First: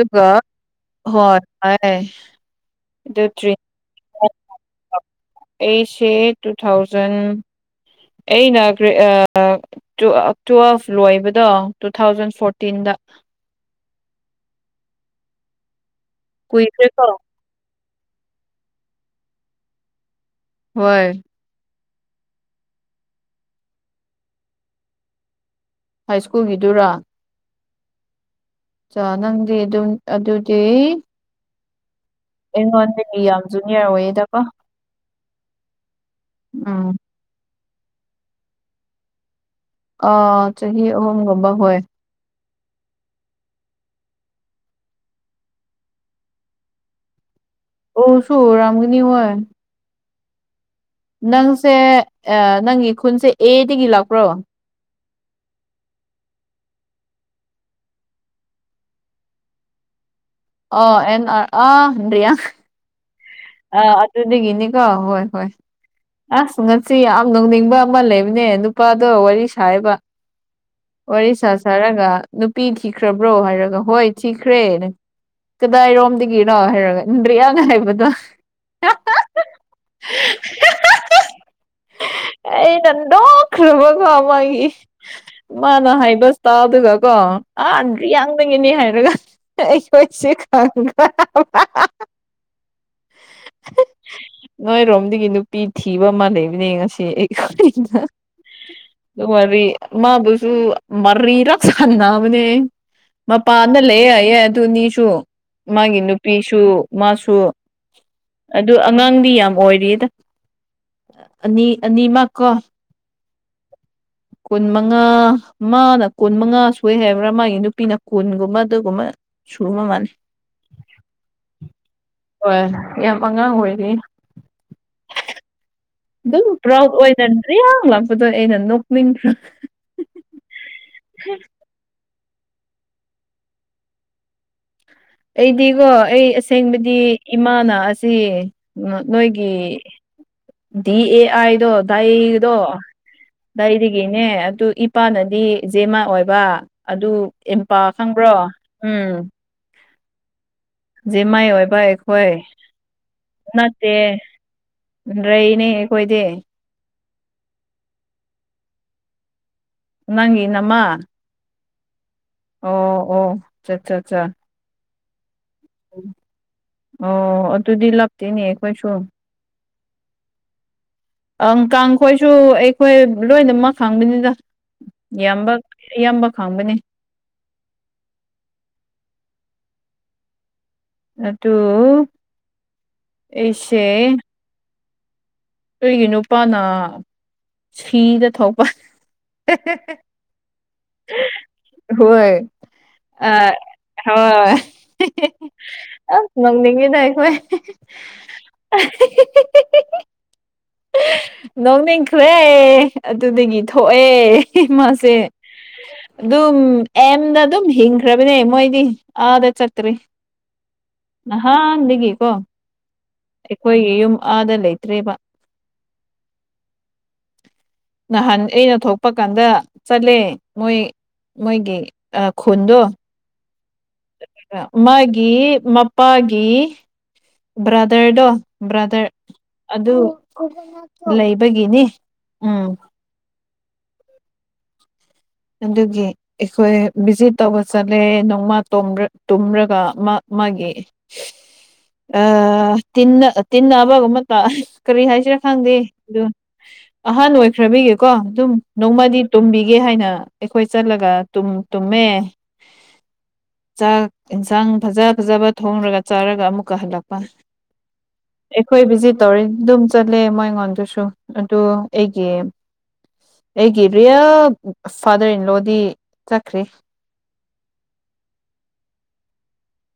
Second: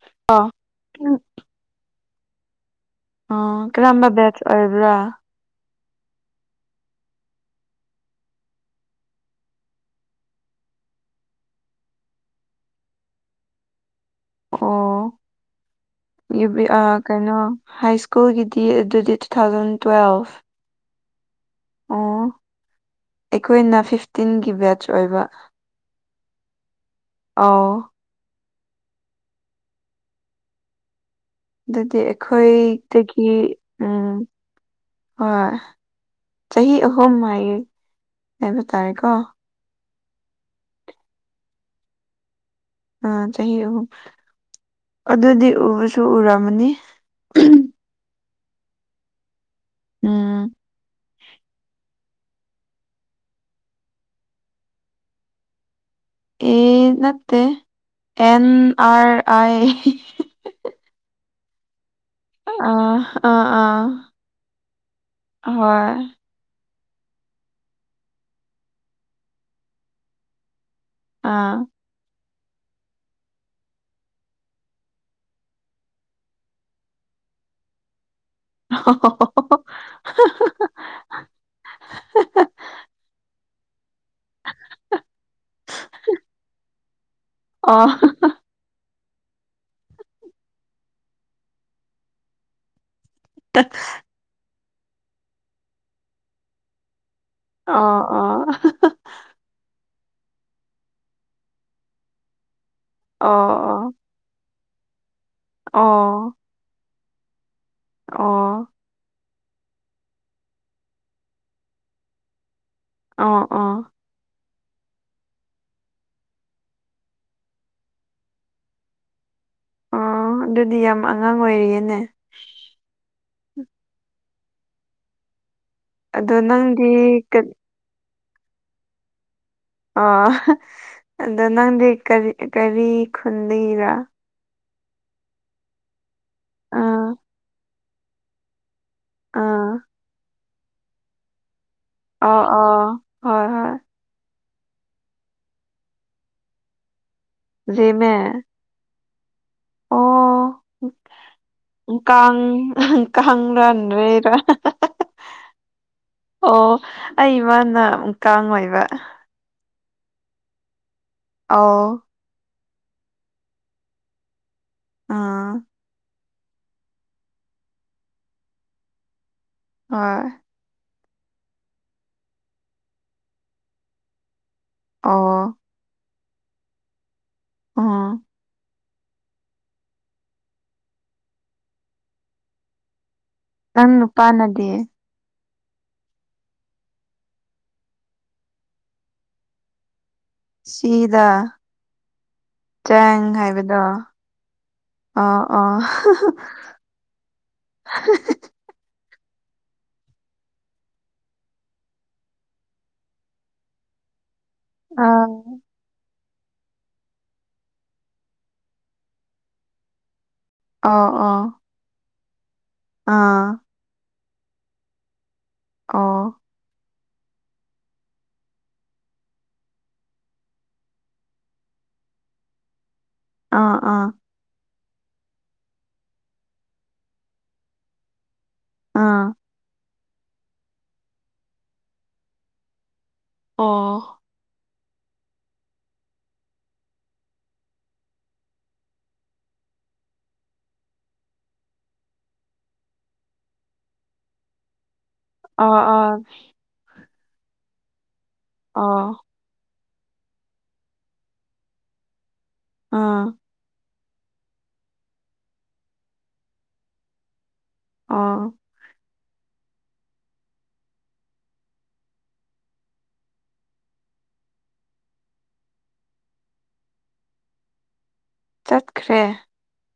ꯑꯗꯨꯒ ꯑꯣ ꯍꯣꯏ ꯍ ꯑꯗꯨ ꯇ꯭ꯇꯤ ꯑꯣ ꯀꯔꯝꯕ ꯕꯦꯠꯆ ꯑꯣꯏꯕ꯭ꯔꯥ ꯑꯩꯠꯁꯦ ꯇꯨ ꯊꯥꯎꯖꯟ ꯑꯩꯩꯅ ꯀꯔꯤ ꯑ ꯇꯨꯋꯦꯜꯐ ꯂꯣꯏꯕꯗꯣ ꯇꯨ ꯊꯥꯎꯖꯟ ꯐꯣꯔꯇꯤꯟꯗ ꯑꯣ ꯑ ꯀꯨꯏꯈ꯭ꯔꯦꯀꯣ ꯀꯩꯅꯣ ꯍꯥꯏ ꯁ꯭ꯀꯨꯜꯒꯤꯗꯤ ꯑꯗꯨꯗꯤ ꯇꯨ ꯊꯥꯎꯖꯟ ꯇꯨꯋꯦꯜꯐ ꯍꯣꯏ ꯑꯣ ꯑꯩꯈꯣꯏꯅ ꯐꯤꯐꯇꯤꯟꯒꯤ ꯕꯦꯠꯆ ꯑꯣꯏꯕ ꯍꯥꯏ ꯁ꯭ꯀꯨꯜꯒꯤꯗꯨꯔꯥ ꯑꯥꯎ ꯅꯪꯗꯤ ꯑꯗꯨꯝ ꯑꯗꯨꯗꯤ ꯑꯗꯨꯗꯤ ꯑꯩꯉꯣꯟꯗꯒꯤ ꯑꯩꯈꯣꯏꯗꯒꯤ ꯌꯥꯝ ꯖꯨꯅꯤꯌꯔ ꯎꯝ ꯑꯣꯏꯌꯦꯗꯀꯣ ꯍꯣꯏ ꯆꯍꯤ ꯎꯝ ꯑꯍꯨꯝ ꯃ ꯍꯥꯏꯕ ꯇꯥꯔꯦꯀꯣ ꯑ ꯆꯍꯤ ꯑꯍꯨꯝꯒꯕ ꯍꯣꯏ ꯑ ꯆꯍꯤ ꯑꯍꯨꯝ ꯑꯗꯨꯗꯤ ꯎꯕꯁꯨ ꯎꯔꯝꯃꯅꯤ ꯑꯣ ꯁꯨ ꯔꯝꯒꯅꯤ ꯑꯣꯏꯣꯏ ꯎꯝ ꯅꯪꯁꯦ ꯅꯪꯒꯤ ꯈꯨꯟꯁꯦ ꯑꯦꯗꯒꯤ ꯂꯥꯛꯄ꯭ꯔꯣ ꯏ ꯅꯠꯇ and R I O and ꯑ ꯅꯟꯌꯥ ꯎꯝ ꯑꯥ ꯑꯗꯨꯗꯒꯤꯅꯤꯀꯣ ꯍꯣꯏ ꯍꯣꯏ ꯑꯁ ꯉꯁꯤ ꯌꯥꯝ ꯅꯧꯅꯤꯡꯕ ꯑꯃ ꯂꯩꯕꯅꯦ ꯅꯨꯄꯥꯗꯣ ꯋꯥꯔꯤ ꯁꯥꯏꯕ ꯋꯥꯔꯤ ꯁꯥ ꯑꯥ ꯁꯥꯔꯒ ꯅꯨꯄꯤ ꯊꯤꯈ꯭ꯔꯕ꯭ꯔꯣ ꯍꯥꯏꯔꯒ ꯍꯣꯏ ꯊꯤꯈ꯭ꯔꯦ ꯀꯗꯥꯏꯔꯣꯝꯗꯒꯤꯅꯣ ꯍꯥꯏꯔꯒꯗ꯭ꯔꯦꯌꯥ ꯍꯥꯏꯕꯗꯣ ꯑꯣ ꯑꯩ ꯅꯟꯗ ꯈꯕ ꯀꯃꯒꯤ ꯃꯥꯅ ꯍꯥꯏꯕꯁ ꯇ ꯑꯗꯨꯒꯒ ꯀꯣꯗ꯭ꯔꯤ ꯈꯪꯅꯤꯡꯉꯤꯅꯤ ꯍꯥꯏꯔꯒ ꯑꯩꯈꯣꯏꯁꯦ ꯈꯪꯕ꯭ꯔ ꯇ ꯅꯣꯏꯔꯣꯝꯗꯒꯤ ꯅꯨꯄꯤ ꯊꯤꯕ ꯑꯃ ꯂꯩꯕꯅꯦ ꯉꯁꯤ ꯑꯣ ꯑꯣ ꯃꯔꯤ ꯃꯥꯕꯨꯁꯨ ꯃꯔꯤ ꯔ ꯈꯅꯥ ꯑꯃꯅꯦ ꯃꯄꯥꯅ ꯂꯩꯌꯦꯦ ꯌꯥꯌꯦ ꯑꯗꯨꯅꯤꯁꯨ ꯃꯥꯒꯤ ꯑꯣ ꯅꯨꯄꯤꯁꯨ ꯃꯥꯁꯨ ꯑꯗꯨ ꯑꯣ ꯑꯉꯥꯡꯗꯤ ꯌꯥꯝ ꯑꯣꯏꯔꯤꯗ ꯑꯅꯤ ꯑꯅꯤꯃꯛ ꯀꯣ ꯑꯣ ꯑꯣ ꯀꯨꯟ ꯃꯉꯥ ꯃꯥꯅ ꯀꯨꯟ ꯃꯉꯥ ꯁꯣꯏ ꯍꯥꯏꯕ꯭ꯔꯥ ꯃꯥꯒꯤ ꯅꯨꯄꯤꯅ ꯀꯨꯟꯒꯨꯝꯕ ꯑꯗꯨꯒꯨꯝꯕ ꯁꯨꯔꯃ ꯃꯥꯅꯤ ꯑꯗꯨꯗꯤ ꯌꯥꯝ ꯑꯉꯥꯡ ꯑꯣꯏꯔꯤꯌꯦꯅꯦ ꯍꯣꯏ ꯌꯥꯝ ꯑꯉꯥꯡ ꯑꯣꯏꯔꯤ ꯑꯗꯣ ꯑꯗꯨꯝ ꯅꯪꯗꯤ ꯄ꯭ꯔꯥꯎꯠ ꯑꯣꯏꯅꯗꯦꯍ ꯂꯥꯛꯄꯗꯣ ꯑꯩꯅ ꯅꯣꯛꯅꯤꯡꯕ꯭ꯔꯥ ꯑꯣ ꯑꯗꯣ ꯅꯪꯗꯤ ꯀꯔꯤ ꯀꯔꯤ ꯈꯨꯟꯜꯂꯤꯔꯥ ꯑꯩꯗꯤꯀꯣ ꯑꯩ ꯑꯁꯦꯡꯕꯗꯤ ꯑꯥ ꯏꯃꯥꯅ ꯑꯁꯤ ꯅꯣꯏꯒꯤ ꯑꯥ ꯗꯤ ꯑꯦ ꯑꯥꯏꯗꯣ ꯑꯣ ꯗꯩꯒꯤꯗꯣ ꯑꯣ ꯍꯣꯏ ꯍꯣꯏ ꯗꯩꯗꯤ ꯒꯤꯅꯦ ꯑꯗꯨ ꯏꯄꯥꯅꯗꯤ ꯖꯦꯃ ꯑꯣꯏꯕ ꯑꯗꯨ ꯑꯝꯄꯥ ꯖꯦꯃꯦ ꯈꯪꯕ꯭ꯔꯣ ꯎꯝ ꯑꯣ ꯖꯃꯥꯏ ꯑꯣꯏꯕ ꯑꯩꯈꯣꯏ ꯀꯥꯡ ꯀꯥꯡꯔꯥ ꯅꯠꯇꯦ ꯅꯣꯏꯔꯥ ꯭ꯔ ꯏꯅꯦ ꯀꯣꯏꯗꯦ ꯑꯩꯃꯅ ꯀꯥꯡꯉꯣꯏꯕ ꯅꯪꯤ ꯅꯃ ꯑꯥꯎ ꯑꯣ ꯑꯣꯠ ꯆꯠꯆꯥ ꯑꯥ ꯎ ꯑꯣ ꯑꯗꯨꯗꯤ ꯂꯞꯇꯦꯅꯦ ꯑꯩꯈꯣꯏꯁꯨ ꯍ ꯑꯪ ꯀꯥꯡꯈꯣꯏꯁꯨ ꯑꯩꯈꯣꯏ ꯂꯣꯏꯅꯃꯛ ꯈꯥꯡꯕꯅꯤꯗ ꯑꯣ ꯏꯌꯥꯝꯕ ꯏꯌꯥꯝꯕ ꯈꯥꯡꯕꯅꯦ ꯑꯥ ꯑꯗꯨꯠꯇꯣ ꯅꯪ ꯄ ꯅꯗꯤꯦ ꯑꯩꯒꯤ ꯅꯨꯄꯥꯅ ꯁꯤꯗ ꯊꯣꯛꯄ ꯁꯤꯤꯗꯥ ꯍꯣꯏ ꯑ ꯍꯣꯏ ꯑꯣ ꯑꯣ ꯑꯁ ꯅꯧꯅꯤꯡꯉꯤꯅ ꯑꯩꯈꯣꯏ [unintelligible] [inaudible] ꯅꯣꯡꯅꯤꯡꯈꯂꯦ ꯑꯗꯨꯗꯒꯤ ꯊꯣꯛꯑꯦ ꯑ ꯍꯃꯁꯦ ꯑꯗꯨꯝ ꯑꯦꯝꯗ ꯑꯗꯨꯝ ꯍꯤꯡꯈ꯭ꯔꯕꯅꯦ ꯃꯣꯏꯗꯤ ꯑꯥꯗ ꯆꯠꯇ꯭ꯔꯤ ꯑꯣ ꯍ ꯑꯣ ꯂꯩꯒ ꯀꯣ ꯑꯥ ꯑꯩꯈꯣꯏꯒꯤ ꯌꯨꯝ ꯑꯥꯗ ꯂꯩꯇ꯭ꯦꯔꯤꯕ ꯑꯥ ꯅꯍꯥꯟ ꯑꯩꯅ ꯊꯣꯛꯄ ꯀꯥꯟꯗ ꯆꯠꯂꯦ ꯃꯣꯏ ꯃꯣꯏꯒꯤ ꯈꯨꯟꯗꯣ ꯑ ꯑꯥ ꯃꯥꯒꯤ ꯃꯄꯥꯒꯤ ꯕ꯭ꯔꯗꯔꯗꯣ ꯕ꯭ꯔꯥꯗꯔ ꯑꯥ ꯑꯗꯨ ꯂꯩꯕꯒꯤꯅꯤ ꯎꯝ ꯑꯥ ꯑꯗꯨꯒꯤ ꯑꯩꯈꯣꯏ ꯚꯤꯖꯤꯠ ꯇꯧꯕ ꯆꯠꯂꯦ ꯅꯣꯡꯃ ꯇꯨꯝꯔꯒ ꯃꯥ ꯃꯥꯒꯤ ꯑ ꯇꯤꯟꯅ ꯇꯤꯟꯅ ꯑꯕꯒ ꯑꯃ ꯀꯔꯤ ꯍꯥꯏꯁꯤꯔꯦ ꯈꯪꯗꯦ ꯑꯥ ꯑꯗꯨ ꯑꯍꯥꯟ ꯑꯣꯏꯈ꯭ꯔꯕꯤꯒꯦꯀꯣ ꯑꯗꯨꯝ ꯑꯥ ꯑꯣ ꯅꯣꯡꯃꯗꯤ ꯇꯨꯝꯕꯤꯒꯦ ꯍꯥꯏꯅ ꯑꯩꯈꯣꯏ ꯆꯠꯂꯒ ꯇꯨꯝꯃꯦ ꯑꯥ ꯆꯥꯛ ꯏꯟꯁꯥꯡ ꯐꯖ ꯐꯖꯕ ꯊꯣꯡꯔꯒ ꯆꯥꯔꯒ ꯑꯃꯨꯛꯀ ꯍꯜꯂꯛꯄ ꯑꯥ ꯑꯩꯈꯣꯏ ꯚꯤꯖꯤꯠ ꯇꯧꯔꯤ ꯑꯗꯨꯝ ꯆꯠꯂꯦ ꯃꯣꯏ ꯑꯩꯉꯣꯟꯗꯨꯁꯨ ꯑꯗꯨ ꯑꯩꯒꯤ ꯑꯩꯒꯤ ꯔꯤꯌꯥꯜ ꯐꯥꯗꯔ ꯏꯟ ꯂꯣꯗꯤ ꯆꯠꯈ꯭ꯔꯦ ꯆꯠꯈ꯭ꯔꯦ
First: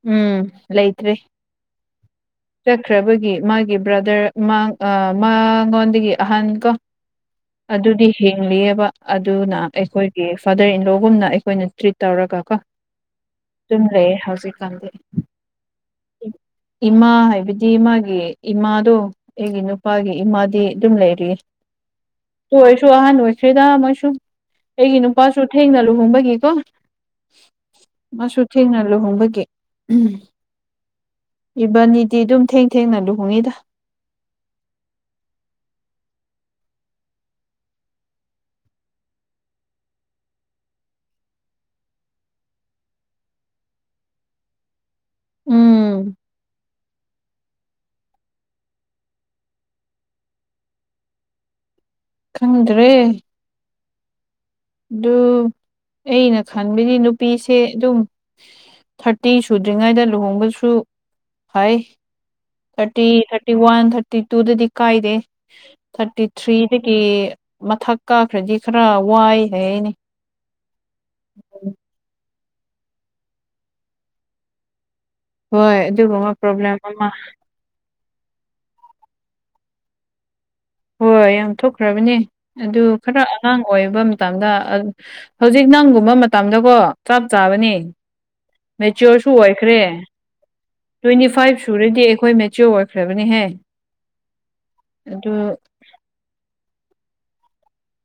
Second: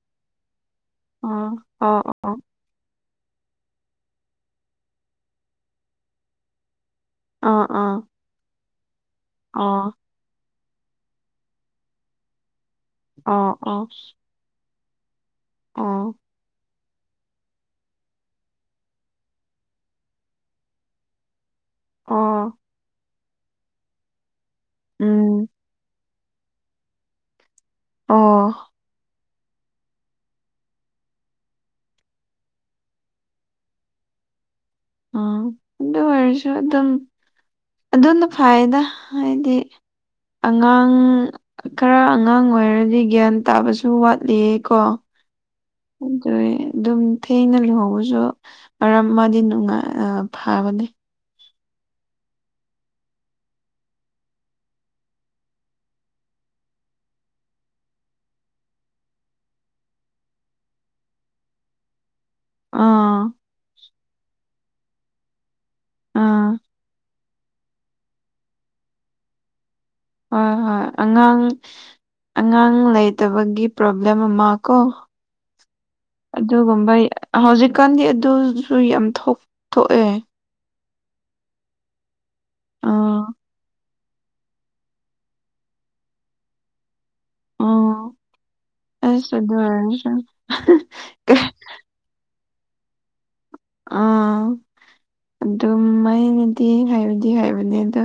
ꯎꯝ ꯂꯩꯇ꯭ꯔꯦ ꯑꯣ ꯑꯣ ꯑꯣ ꯆꯠꯈ꯭ꯔꯕꯒꯤ ꯃꯥꯒꯤ ꯕ꯭ꯔꯗꯔ ꯃꯥ ꯃꯉꯣꯟꯗꯒꯤ ꯑꯍꯟ ꯀꯣ ꯑꯥ ꯑꯥ ꯑꯗꯨꯗꯤ ꯍꯤꯡꯂꯤꯑꯕ ꯑꯗꯨꯅ ꯑꯣ ꯑꯩꯈꯣꯏ ꯐꯥꯗꯔ ꯏꯟꯂꯣꯒꯨꯝꯅ ꯑꯩꯈꯣꯏꯅ ꯇ꯭ꯔꯤꯠ ꯇꯧꯔꯒ ꯀꯣ ꯑꯣ ꯑꯗꯨꯝ ꯑꯣ ꯂꯩꯌꯦ ꯍꯧꯖꯤꯛ ꯇꯜꯂꯦ ꯑꯣ ꯏꯃꯥ ꯍꯥꯏꯕꯗꯤ ꯃꯥꯒꯤ ꯏꯃꯥꯗꯣ ꯑꯩꯒꯤ ꯅꯨꯄꯥꯒꯤ ꯏꯃꯥꯗꯤ ꯑꯗꯨꯝ ꯂꯩꯔꯤ ꯇꯨ ꯑꯣ ꯑꯣꯏꯁꯨ ꯑꯍꯥꯟ ꯑꯣꯏꯣꯏꯁꯔꯤꯗꯣꯏꯁꯨ ꯑꯩꯒꯤ ꯅꯨꯄꯥꯁꯨ ꯎꯝ ꯊꯦꯡꯅ ꯂꯨꯍꯣꯡꯕꯒꯤꯀꯣ ꯃꯥꯁꯨ ꯑꯣ ꯊꯦꯡꯅ ꯂꯨꯍꯣꯡꯕꯒꯤ ꯎꯝ ꯏꯕꯥꯅꯤꯗꯤ ꯑꯗꯨꯝ ꯊꯦꯡ ꯊꯦꯡꯅ ꯂꯨꯍꯣꯡꯉꯤꯗ ꯑꯣ ꯑꯗꯨ ꯑꯣꯏꯔꯁꯨ ꯑꯗꯨꯝ ꯑꯗꯨꯝꯅ ꯐꯥꯏꯅ ꯍꯥꯏꯗꯤ ꯑꯉꯥꯡ ꯈꯔ ꯑꯉꯥꯡ ꯑꯣꯏꯔꯗꯤ ꯒ꯭ꯌꯥꯟ ꯇꯥꯕꯁꯨ ꯋꯥꯠꯂꯤꯌꯦ ꯀꯣ ꯎꯝ ꯈꯪꯗ꯭ꯔꯦ ꯑꯗꯨꯝ ꯊꯦꯡꯅ ꯂꯨꯍꯣꯡꯉꯁꯨ ꯃꯔꯝ ꯃꯔꯛ ꯑꯃꯗꯤ ꯐꯥꯕꯅꯤ ꯈꯪꯗ꯭ꯔꯔꯤ ꯑꯗꯨ ꯑꯩꯅ ꯈꯟꯕꯗꯤ ꯅꯨꯄꯤꯁꯦ ꯑꯗꯨꯝ ꯊꯥꯔꯇꯤ ꯁꯨꯗ꯭ꯔꯤꯉꯩꯗ ꯂꯨꯍꯣꯡꯕꯁꯨ ꯐꯩ ꯊꯔꯇ ꯑꯥ ꯊꯔꯇ ꯋꯥꯟ ꯊꯔꯇ ꯇꯨꯗꯀꯥꯏꯗ ꯊꯥꯔꯇꯤ ꯑꯥ ꯊ꯭ꯔꯤꯗꯒꯤ ꯃꯊꯛ ꯀꯥꯈ꯭ꯔꯗꯤ ꯈꯔ ꯋꯥꯏ ꯍꯥꯏꯅꯦ ꯍꯣꯏ ꯍꯣꯏ ꯑꯉꯥꯡ ꯑꯉꯥꯡ ꯂꯩꯇꯕꯒꯤ ꯄ꯭ꯔꯣꯕ꯭ꯂꯦꯝ ꯑꯃ ꯀꯣ ꯍꯣꯏ ꯑꯗꯨꯒꯨꯝꯕ ꯄ꯭ꯔꯣꯕ꯭ꯂꯦꯝ ꯑꯗꯨꯒꯨꯝꯕ ꯑꯃ ꯍꯧꯖꯤꯛꯀꯥꯟꯗꯤ ꯑꯗꯨꯁꯨ ꯌꯥꯝ ꯊꯣꯛ ꯊꯣꯛꯑꯦ ꯍꯣꯏ ꯌꯥꯝ ꯊꯣꯛꯈ꯭ꯔꯕꯅꯤ ꯑꯗꯨ ꯈꯔ ꯑꯥ ꯑꯉꯥꯡ ꯑꯣꯏꯕ ꯃꯇꯝꯗ ꯍꯧꯖꯤꯛ ꯅꯪꯒꯨꯝꯕ ꯃꯇꯝꯗꯀꯣ ꯆꯞ ꯆꯥꯕꯅꯤ ꯑꯥ ꯃꯦꯆꯤꯌꯣꯔꯁꯨ ꯑꯁ ꯑꯗꯨ ꯑꯣꯏꯈ꯭ꯔꯦ ꯑꯣꯏꯔꯁꯨ ꯇ꯭ꯋꯦꯟꯇꯤ ꯐꯥꯏꯚꯁꯨ ꯁꯨꯔꯗꯤ ꯑꯩꯈꯣꯏ ꯃꯦꯆꯌꯣꯔ ꯑꯣꯏꯈ꯭ꯔꯕꯅꯤꯍꯦ ꯑꯥ ꯑꯗꯨ ꯑꯗꯨꯝ ꯑꯩꯅꯗꯤ ꯍꯥꯏꯕꯗꯤ ꯍꯥꯏꯕꯅꯦ ꯑꯗꯣ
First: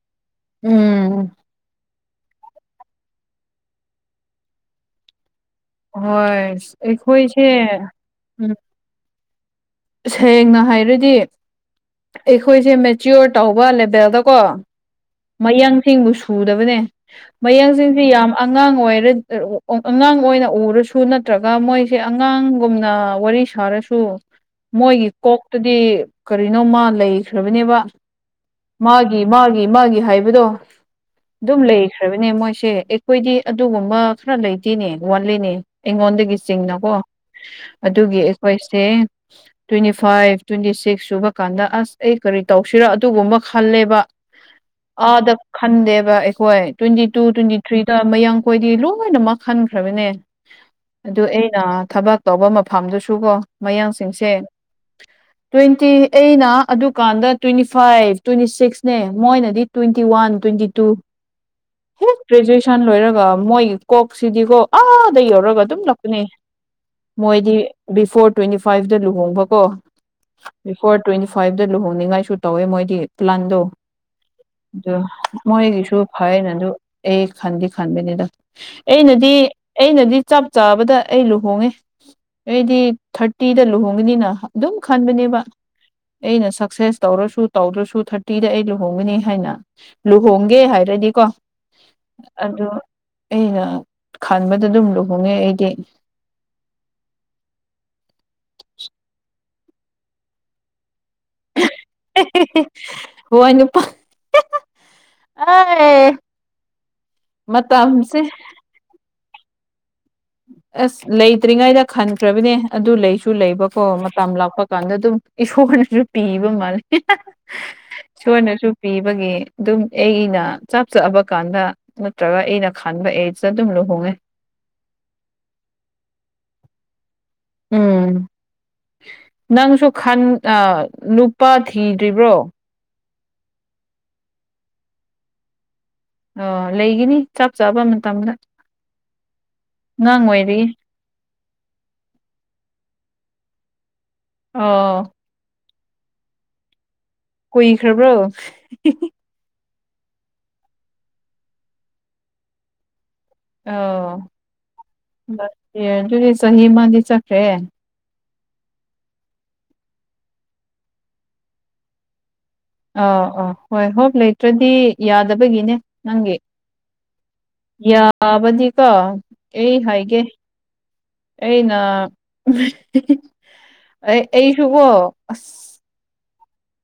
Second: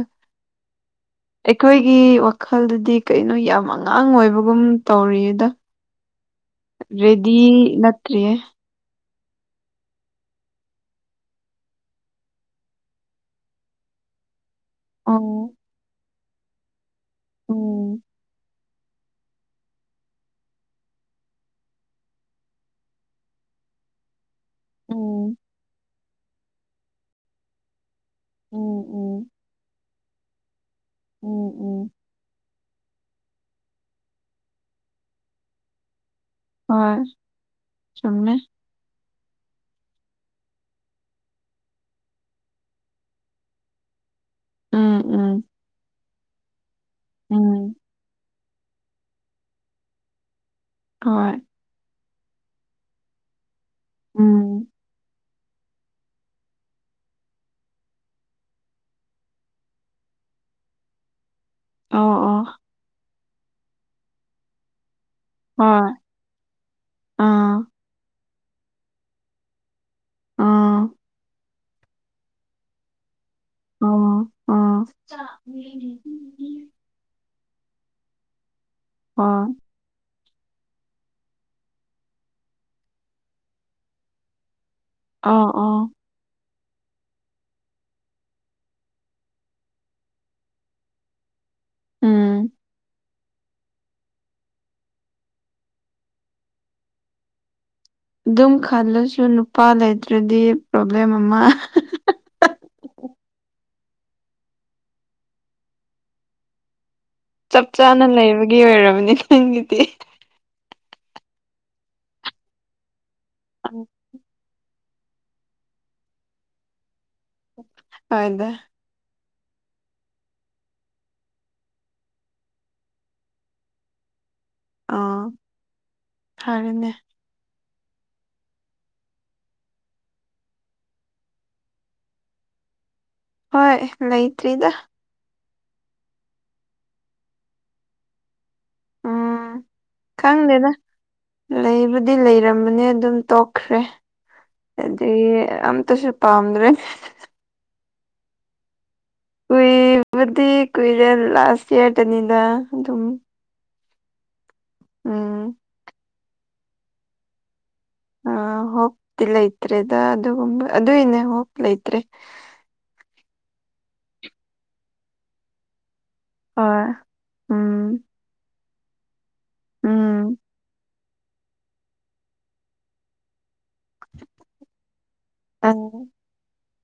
ꯎꯝ [inaudible] ꯑꯩꯈꯣꯏ ꯒꯤ ꯋꯥꯈꯜꯗꯨꯗꯤ ꯀꯩꯅꯣ ꯌꯥꯝ ꯑꯉꯥꯡ ꯑꯣꯏꯕꯒꯨꯝ ꯇꯧꯔꯤꯌꯦꯗ ꯍꯣꯏ ꯔꯦꯗꯤ ꯑꯩꯈꯣꯏꯁꯦ ꯅꯠꯇ꯭ꯔꯤꯌꯦ ꯎꯝ ꯁꯦꯡꯅ ꯍꯥꯏꯔꯗꯤ ꯑꯩꯈꯣꯏꯁꯦ ꯃꯦꯆꯤꯌꯣꯔ ꯇꯧꯕ ꯂꯦꯕꯦꯜꯗꯀꯣ ꯎꯝ ꯃꯌꯥꯡꯁꯤꯡꯕꯨ ꯁꯨꯗꯕꯅꯦ ꯎꯝ ꯃꯌꯥꯡꯁꯤꯡꯁꯤ ꯌꯥꯝ ꯑꯉꯥꯡ ꯑꯣꯏꯔ ꯑꯉꯥꯡ ꯑꯣꯏꯅ ꯎꯔꯁꯨ ꯅꯠꯇ꯭ꯔꯒ ꯃꯣꯏꯁꯦ ꯑꯉꯥꯡꯒꯨꯝꯅ ꯋꯥꯔꯤ ꯁꯥꯔꯁꯨ ꯃꯣꯏꯒꯤ ꯎꯝ ꯀꯣꯛꯇꯨꯗꯤ ꯀꯔꯤꯅꯣꯃ ꯂꯩꯈ꯭ꯔꯕꯅꯦꯕ ꯎꯝ ꯃꯥꯒꯤ ꯎꯝ ꯃꯥꯒꯤ ꯃꯥꯒꯤ ꯍꯥꯏꯕꯗꯣ ꯎꯝ ꯑꯗꯨꯝ ꯎꯝ ꯂꯩꯈ꯭ꯔꯕꯅꯦ ꯃꯣꯏꯁꯦ ꯑꯩꯈꯣꯏꯗꯤ ꯑꯗꯨꯒꯨꯝꯕ ꯈꯔ ꯂꯩꯇꯦꯅꯦ ꯋꯥꯠꯂꯤꯅꯦ ꯑꯩꯉꯣꯟꯗꯒꯤ ꯆꯤꯡꯅꯀꯣ ꯍꯣꯏ ꯑꯗꯨꯒꯤ ꯆꯨꯝꯃꯦ ꯑꯩꯈꯣꯏꯁꯦ ꯇꯣꯏꯇꯤ ꯐꯥꯏꯐ ꯇꯣꯏꯇꯤ ꯁꯤꯛꯁ ꯁꯨꯕ ꯀꯥꯟꯗ ꯑꯁ ꯑꯩ ꯀꯔꯤ ꯇꯧꯁꯤꯔꯥ ꯑꯗꯨꯒꯨꯝꯕ ꯈꯜꯂꯦꯕ ꯎꯝ ꯎꯝ ꯑꯥꯗ ꯈꯟꯗꯦꯕ ꯑꯩꯈꯣꯏ ꯇ꯭ꯋꯦꯟꯇꯤ ꯇꯨ ꯇ꯭ꯋꯦꯟꯇꯤ ꯎꯝ ꯊ꯭ꯔꯤꯗ ꯃꯌꯥꯡ ꯑꯩꯈꯣꯏꯗꯤ ꯂꯣꯏꯅꯃꯛ ꯈꯟꯈ꯭ꯔꯕꯅꯦ ꯑꯗꯨ ꯍꯣꯏ ꯑꯩꯅ ꯊꯕꯛ ꯇꯧꯕ ꯃꯐꯝꯗꯨꯁꯨ ꯀꯣ ꯃꯌꯥꯡꯁꯤꯡꯁꯦ ꯎꯝ ꯇ꯭ꯋꯦꯟꯇꯤ ꯑꯩꯅ ꯑꯗꯨꯀꯥꯟꯗ ꯇ꯭ꯋꯦꯟꯇꯤ ꯐꯥꯏꯚ ꯇ꯭ꯋꯦꯟꯇꯤ ꯁꯤꯛꯁꯅꯦ ꯃꯣꯏꯅꯗꯤ ꯇ꯭ꯋꯦꯟꯇꯤ ꯋꯥꯟ ꯇ꯭ꯋꯦꯟꯇꯤ ꯇꯨ ꯍꯦ ꯑꯣ ꯑꯣ ꯒ꯭ꯔꯦꯖꯨꯑꯦꯁꯟ ꯂꯣꯏꯔꯒ ꯃꯣꯏ ꯀꯣꯛꯁꯤꯗꯤꯀꯣ ꯑꯥꯗ ꯌꯧꯔꯒ ꯑꯗꯨꯝ ꯍꯣꯏ ꯂꯄꯅꯦ ꯃꯣꯏꯗꯤ ꯑꯥ ꯕꯤꯐꯣꯔ ꯇ꯭ꯋꯦꯟꯇꯤ ꯐꯥꯏꯚꯇ ꯂꯨꯍꯣꯡꯕ ꯀꯣ ꯑꯥ ꯕꯤꯐꯣꯔ ꯇ꯭ꯋꯦꯟꯇꯤ ꯐꯥꯏꯚꯇ ꯂꯨꯍꯣꯡꯅꯤꯡꯉꯥꯏꯁꯨ ꯇꯧꯋꯦ ꯃꯣꯏꯗꯤ ꯄ꯭ꯂꯥꯟꯗꯣ ꯑꯣ ꯑꯗꯨ ꯃꯣꯏꯒꯤꯁꯨ ꯐꯩꯅ ꯑꯗꯨ ꯑꯩ ꯈꯟꯗꯤ ꯈꯟꯕꯅꯤꯗ ꯑꯩꯅꯗꯤ ꯑꯩꯅꯗꯤ ꯆꯞ ꯆꯥꯕꯗ ꯑꯩ ꯂꯨꯍꯣꯡꯉꯦ ꯑꯩꯗꯤ ꯊꯥꯔꯇꯤꯗ ꯂꯨꯍꯣꯡꯒꯅꯤꯅ ꯑꯗꯨꯝ ꯈꯟꯕꯅꯦꯕ ꯑꯣ ꯑꯣ ꯑꯩꯅ ꯁꯛꯁꯦꯁ ꯇꯧꯔꯁꯨ ꯇꯧꯗ꯭ꯔꯁꯨ ꯊꯥꯔꯇꯤꯗ ꯑꯩ ꯂꯨꯍꯣꯡꯒꯅꯤ ꯍꯥꯏꯅ ꯂꯨꯍꯣꯡꯒꯦ ꯍꯥꯏꯔꯗꯤꯀꯣ ꯎꯝ ꯑꯗꯨ ꯑꯩꯅ ꯈꯕꯗ ꯑꯗꯨꯝ ꯂꯨꯍꯣꯡꯉꯦ ꯑꯩꯒꯤ ꯑꯗꯨꯝ ꯈꯜꯂꯁꯨ ꯅꯨꯄꯥ ꯂꯩꯇ꯭ꯔꯗꯤ ꯄ꯭ꯔꯣꯕ꯭ꯂꯦꯝ ꯑꯃ ꯍꯦ ꯍꯦ ꯍꯣ ꯋꯣꯢ ꯅꯨꯄꯥ ꯑꯥꯏ ꯆꯞ ꯆꯥꯅ ꯂꯩꯕꯒꯤ ꯑꯣꯏꯔꯕꯅꯤ ꯅꯪꯒꯤꯗꯤ ꯑꯁ ꯂꯩꯇ꯭ꯔꯤꯉꯩꯗ ꯈꯟꯈ꯭ꯔꯕꯅꯦ ꯑꯗꯨ ꯂꯩꯁꯨ ꯂꯩꯕꯀꯣ ꯇꯝ ꯂꯥꯛꯄ ꯀꯥꯟꯗ ꯑꯗꯨꯝ ꯏꯁꯣꯔꯅꯁꯨ ꯄꯤꯕ ꯃꯥꯂꯦ ꯍꯣꯏꯗ ꯏꯁꯣꯔꯅꯁꯨ ꯄꯤꯕꯒꯤ ꯑꯗꯨꯝ ꯑꯩꯅ ꯆꯞ ꯆꯥꯕ ꯀꯥꯟꯗ ꯅꯠꯇ꯭ꯔꯒ ꯑꯩꯅ ꯈꯟꯕ ꯑꯦꯁꯇ ꯑꯗꯨꯝ ꯂꯨꯍꯣꯡꯉꯦ ꯑ ꯐꯔꯦꯅꯦ ꯎꯝ ꯅꯪꯁꯨ ꯅꯨꯄꯥ ꯊꯤꯗ꯭ꯔꯤꯕ꯭ꯔꯣ ꯍꯣꯏ ꯂꯩꯇ꯭ꯔꯤꯗ ꯑ ꯂꯩꯒꯅꯤ ꯆꯞ ꯆꯥꯕ ꯃꯇꯝꯗ ꯑꯉꯥꯡ ꯑꯣꯏꯔꯤ ꯈꯪꯗꯦꯅ ꯂꯩꯕꯨꯗꯤ ꯂꯩꯔꯝꯕꯅꯦ ꯑꯗꯨꯝ ꯇꯣꯛꯈ꯭ꯔꯦ ꯑꯣ ꯑꯗꯨꯗꯤ ꯑꯇꯁꯨ ꯄꯥꯝꯗ꯭ꯔꯦ ꯀꯨꯏꯈ꯭ꯔꯥꯕ꯭ꯔꯣ ꯍꯤ ꯍꯤ ꯀꯨꯏꯕꯗꯤ ꯀꯨꯏꯔꯦ ꯂꯥꯁ ꯏꯌꯥꯔꯗꯅꯤꯅ ꯑꯗꯨꯝ ꯑ ꯎꯝ ꯑꯗꯨꯗꯤ ꯆꯍꯤ ꯑꯃꯗꯤ ꯆꯠꯈ꯭ꯔꯦ ꯑ ꯍꯇꯤ ꯂꯩꯇ꯭ꯔꯦꯗ ꯑꯗꯨꯒꯨꯝꯕ ꯑꯗꯨꯏꯅꯦ ꯍ ꯂꯩꯇ꯭ꯔꯦ ꯑꯥ ꯑꯥ ꯍꯣꯏ ꯍꯣꯞ ꯂꯩꯇ꯭ꯔꯗꯤ ꯌꯥꯗꯕꯒꯤꯅꯦ ꯅꯪꯒꯤ ꯍꯣꯏ ꯎꯝ ꯇꯥꯕꯗꯤꯀꯣ ꯑꯩ ꯍꯥꯏꯒꯦ ꯎꯝ ꯑꯩꯅ ꯑꯩꯁꯨꯀꯣ ꯑꯁ [unintelligible]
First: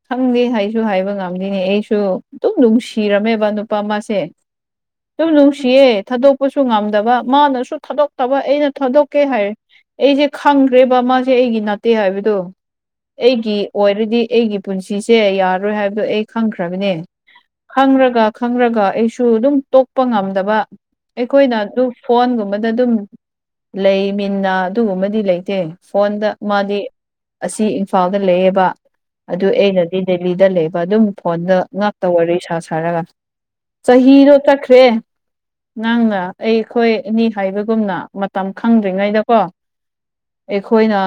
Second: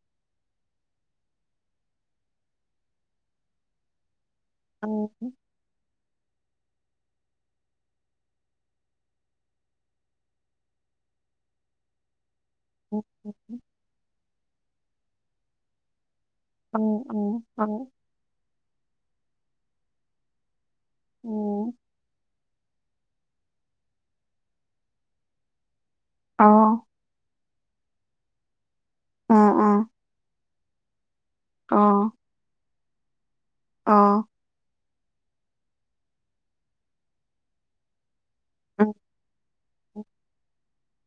ꯈꯪꯗꯦ ꯍꯥꯏꯁꯨ ꯍꯥꯏꯕ ꯉꯝꯗꯦꯅꯦ ꯑꯩꯁꯨ ꯑꯗꯨꯝ ꯅꯨꯡꯁꯤꯔꯝꯃꯦꯕ ꯅꯨꯄꯥ ꯑꯃꯁꯦ ꯎꯝ ꯇꯨꯝꯅꯨ ꯁꯤꯌꯦ ꯊꯥꯗꯣꯛꯄꯁꯨ ꯉꯝꯗꯕ ꯃꯥꯅꯁꯨ ꯊꯥꯗꯣꯛꯇꯕ ꯑꯩꯅ ꯊꯥꯗꯣꯛꯀꯦ ꯍꯥꯏꯔ ꯑꯩꯁꯦ ꯈꯪꯈ꯭ꯔꯦꯕ ꯃꯥꯁꯦ ꯑꯩꯒꯤ ꯠꯇꯦ ꯍꯥꯏꯕꯗꯣ ꯑꯩꯒꯤ ꯑꯣꯏꯔꯗꯤ ꯑꯩꯒꯤ ꯄꯨꯟꯁꯤꯁꯦ ꯌꯥꯔꯔꯣꯏ ꯍꯥꯏꯕꯗꯣ ꯑꯩ ꯈꯪꯈ꯭ꯔꯕꯅꯦ ꯎꯝ ꯎꯝ ꯎꯝ ꯈꯪꯔꯒ ꯈꯪꯔꯒ ꯑꯩꯁꯨ ꯑꯗꯨꯝ ꯇꯣꯛꯄ ꯉꯝꯗꯕ ꯑꯩꯈꯣꯏꯅ ꯎꯝ ꯑꯗꯨ ꯐꯣꯟꯒꯨꯝꯕꯗ ꯑꯗꯨꯝ ꯂꯩ ꯃꯤꯟꯅ ꯑꯗꯨꯒꯨꯝꯕꯗꯤ ꯂꯩꯇꯦ ꯐꯣꯟꯗ ꯃꯥꯗꯤ ꯑꯣ ꯑꯁꯤ ꯏꯝꯐꯥꯜꯗ ꯂꯩꯌꯦꯕ ꯎꯝ ꯎꯝ ꯗꯦꯂꯤꯗ ꯂꯩꯕ ꯑꯗꯨꯝ ꯐꯣꯟꯗ ꯉꯥꯛꯇ ꯑꯣ ꯋꯥꯔꯤ ꯁꯥ ꯁꯥꯔꯒ ꯑꯣ ꯆꯍꯤꯗꯣ ꯆꯠꯈ꯭ꯔꯦ ꯅꯪꯅ ꯑꯩꯈꯣꯏ ꯑꯅꯤ ꯍꯥꯏꯕꯒꯨꯝꯅ ꯃꯇꯝ ꯎꯝ ꯈꯪꯗ꯭ꯔꯤꯉꯩꯗꯀꯣ ꯑꯩꯈꯣꯏꯅ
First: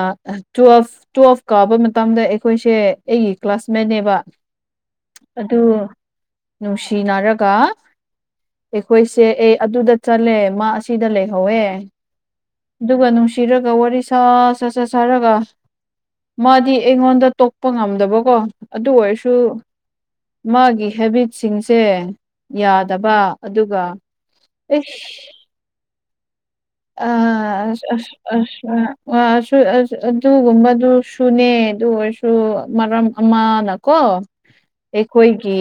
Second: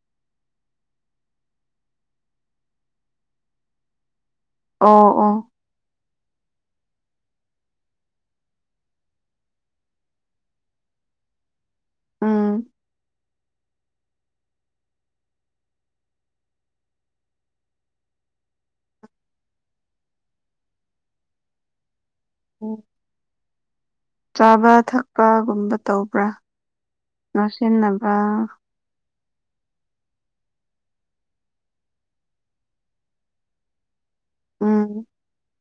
ꯇꯨꯋꯦꯜꯐ ꯇꯨꯋꯦꯜꯐ ꯀꯥꯎꯕ ꯃꯇꯝꯗ ꯑꯩꯈꯣꯏꯁꯦ ꯑꯩꯒꯤ ꯀ꯭ꯂꯥꯁꯃꯦꯠꯅꯦꯕ ꯑꯣ ꯑꯣ ꯑꯗꯨ ꯅꯨꯡꯁꯤꯅꯔꯒ ꯑꯩꯈꯣꯏꯁꯦ ꯑꯦ ꯑꯗꯨꯗ ꯆꯠꯂꯦ ꯃꯥ ꯑꯁꯤꯗ ꯂꯩꯍꯧꯋꯦ ꯎꯝ ꯑꯗꯨꯒ ꯅꯨꯡꯁꯤꯔꯒ ꯋꯥꯔꯤ ꯁꯥ ꯁ ꯁꯠ ꯁꯥꯔꯒ ꯃꯥꯗꯤ ꯑꯩꯉꯣꯟꯗ ꯇꯣꯛ ꯄ ꯉꯝꯗꯕꯀꯣ ꯑꯗꯨ ꯑꯣꯏꯔꯁꯨ ꯃꯥꯒꯤ ꯍꯦꯕꯤꯠꯁꯤꯡꯁꯦ ꯌꯥꯗꯕ ꯑꯗꯨꯒ ꯆꯥꯕ ꯏꯁ ꯊꯛꯄꯒꯨꯝꯕ ꯇꯧꯕ꯭ꯔꯥ ꯑ ꯑꯁ ꯉꯥꯎꯁꯤꯟꯅꯕ ꯑꯁ ꯑꯁ ꯑ [unintelligible] ꯑꯗꯨꯒꯨꯝꯕꯗꯨ ꯁꯨꯅꯦ ꯑꯗꯨ ꯑꯣꯏꯁꯨ ꯁꯨ ꯃꯔꯝ ꯑꯃꯅꯀꯣ ꯎꯝ ꯑꯩꯈꯣꯏꯒꯤ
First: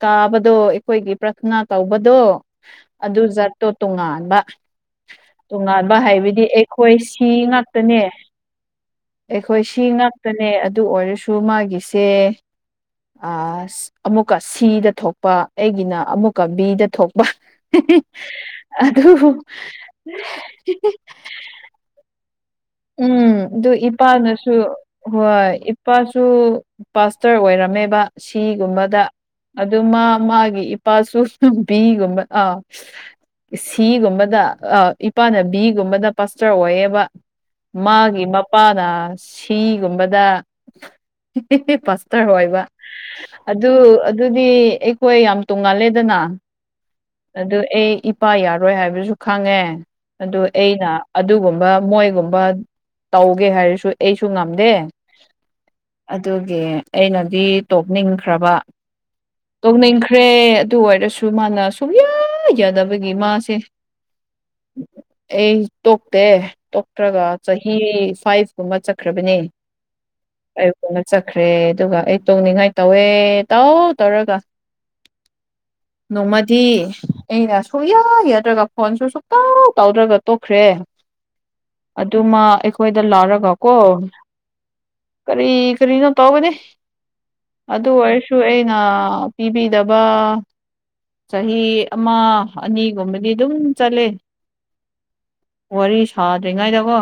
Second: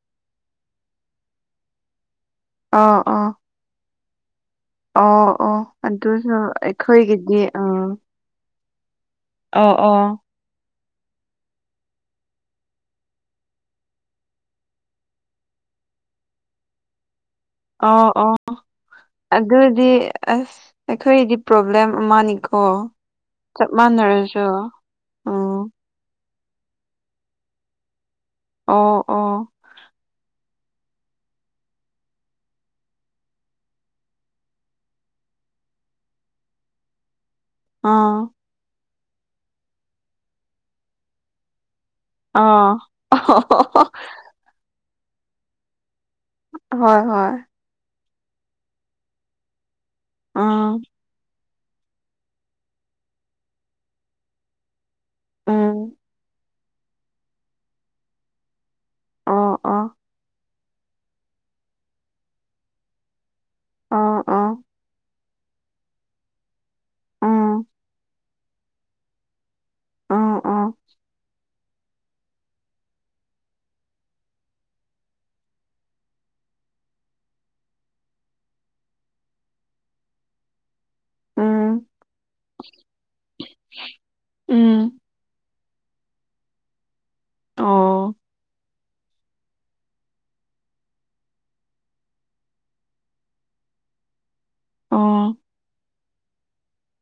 ꯇꯥꯕꯗꯣ ꯑꯩꯈꯣꯏꯒꯤ ꯄ꯭ꯔꯊꯅꯥ ꯇꯧꯕꯗꯣ ꯑꯣ ꯑꯗꯨ ꯑꯣ ꯇꯣ ꯇꯨꯡꯉꯥꯟꯕ ꯑꯣ ꯑꯣ ꯇꯣꯉꯥꯟꯕ ꯑꯗꯨꯁꯨ ꯍꯥꯏꯕꯗꯤ ꯑꯩꯈꯣꯏ ꯁꯤ ꯑꯩꯈꯣꯏꯒꯤꯗꯤ ꯑꯥ ꯉꯥꯛꯇꯅꯦ ꯑꯩꯈꯣꯏ ꯑꯣ ꯁꯤ ꯑꯣ ꯉꯥꯛꯇꯅꯦ ꯑꯗꯨ ꯑꫭꯏꯔꯁꯨ ꯃꯥꯒꯤꯁꯦ ꯑꯁ ꯧꯑꯃꯨꯛꯀ ꯁꯤꯗ ꯊꯣꯛꯄ ꯑꯩꯒꯤꯅꫡ ꯑꯃꯨꯛꯀ ꯕꯤꯗ ꯊꯣꯛꯄ ꯑꯣ ꯑꯣ ꯑꯗꯨ ꯄ꯭ꯔ‌ꯣꯕ꯭ꯂꯦꯝ ꯑꯃꯥꯅꯤꯛ ꯎꯝ ꯑꯗꯨ ꯏꯄꯥꯅꯁꯨ ꯍꯣꯏ ꯎꯝ ꯏꯄꯥꯁꯨ ꯄꯥꯁꯇꫪ ꯑꫭꯏꯔꯝꯃꯦꯕ ꯁꯤꯒꯨꯝꯕꯗ ꯑꯣ ꯑꯣ ꯑꯗꯨ ꯃꯥ ꯃꯥꯒꯤ ꯏꯄꯥꯁꯨ ꯅꯨꯕꯤꯒꯨꯝꯕ ꯑꯥ ꯁꯤꯒꯨꯝꯕꯗ ꯏꯄꯥꯅꯕꯤꯒꯨꯝꯕꯗ ꯄꯥꯁꯇꯔ ꯑꯣꯏꯌꯦꯕ ꯃꯥꯒꯤ ꯑꯥ ꯃꯄꯥꯅ ꯁꯤꯒꯨꯝꯕꯗ ꯗꯔ ꯑꯣꯏꯕ ꯑꯥ ꯑꯗꯨ ꯑꯗꯨꯗꯤ ꯑꯩꯈꯣꯏ ꯌꯥꯝ ꯇꯣꯡꯉꯥꯜꯂꯦꯗꯅ ꯍꯣꯏ ꯍꯣꯏ ꯑꯗꯨ ꯑꯩ ꯏ ꯄꯥ ꯌꯥꯔꯣꯏ ꯍꯥꯏꯕꯁꯨ ꯈꯪꯉꯦ ꯑꯗꯨ ꯎꯝ ꯑꯩꯅ ꯑꯗꯨꯒꯨꯝꯕ ꯃꯣꯏꯒꯨꯝꯕ ꯕ ꯇꯧꯕꯥꯒꯦ ꯍꯥꯏꯔꯁꯨ ꯑꯩꯁꯨ ꯉꯝꯗꯦ ꯎꯝ ꯑꯗꯨ ꯑꯩꯅꯗꯤ ꯇꯣꯛꯅꯤꯡꯈ꯭ꯔꯕ ꯑꯣ ꯑꯣ ꯇꯣꯛꯅꯤꯡꯈ꯭ꯔꯦ ꯑꯗꯨ ꯑꯣꯏꯔꯁꯨ ꯗꯨ ꯃꯥꯅ ꯁꯨꯡꯌꯥ ꯌꯥꯗꯕꯒꯤ ꯃꯥꯁꯦ ꯑꯣ ꯑꯣ ꯑꯩ ꯇꯣꯛꯇꯦ ꯈ꯭ꯔꯒ ꯎꯝ ꯆꯍꯤ ꯐꯥꯏꯚ ꯀꯨꯝꯕ ꯆꯠꯈ꯭ꯔꯕꯅꯦ ꯑꯣ ꯑꯣ ꯐꯥꯏꯚ ꯀꯨꯝꯕ ꯆꯠꯈ꯭ꯔꯦ ꯑꯗꯨꯒ ꯑꯩ ꯇꯣꯡꯅꯤꯡꯉꯥꯏ ꯇꯧꯋꯦ ꯇꯧ ꯇꯧꯔꯒ ꯅꯣꯡꯃꯗꯤ ꯑꯩꯅ ꯁꯨꯛꯌꯥ ꯌꯥꯗ꯭ꯔꯒ ꯐꯣꯟꯁꯨ ꯁꯨꯛꯇꯧ ꯇꯧꯗ꯭ꯔꯒ ꯇꯣꯛꯈ꯭ꯔꯦ ꯎꯝ ꯑꯗꯨꯃ ꯑꯩꯈꯣꯏꯗ ꯂꯥꯛꯔꯒ ꯀꯣ ꯎꯝ ꯀꯔꯤ ꯀꯔꯤꯅꯣ ꯇꯧꯒꯅꯤ ꯑꯗꯨ ꯑꯣ ꯑꯣꯏꯔꯁꯨ ꯑꯩꯅ ꯄꯤꯕꯤꯗꯕ ꯆꯍꯤ ꯑꯃ ꯑꯅꯤꯒꯨꯝꯕꯗꯤ ꯑꯗꯨꯝ ꯆꯠꯂꯦ ꯑꯣ ꯋꯥꯔꯤ ꯁꯥꯗ꯭ꯔꯤꯉꯥꯏꯗꯀꫭ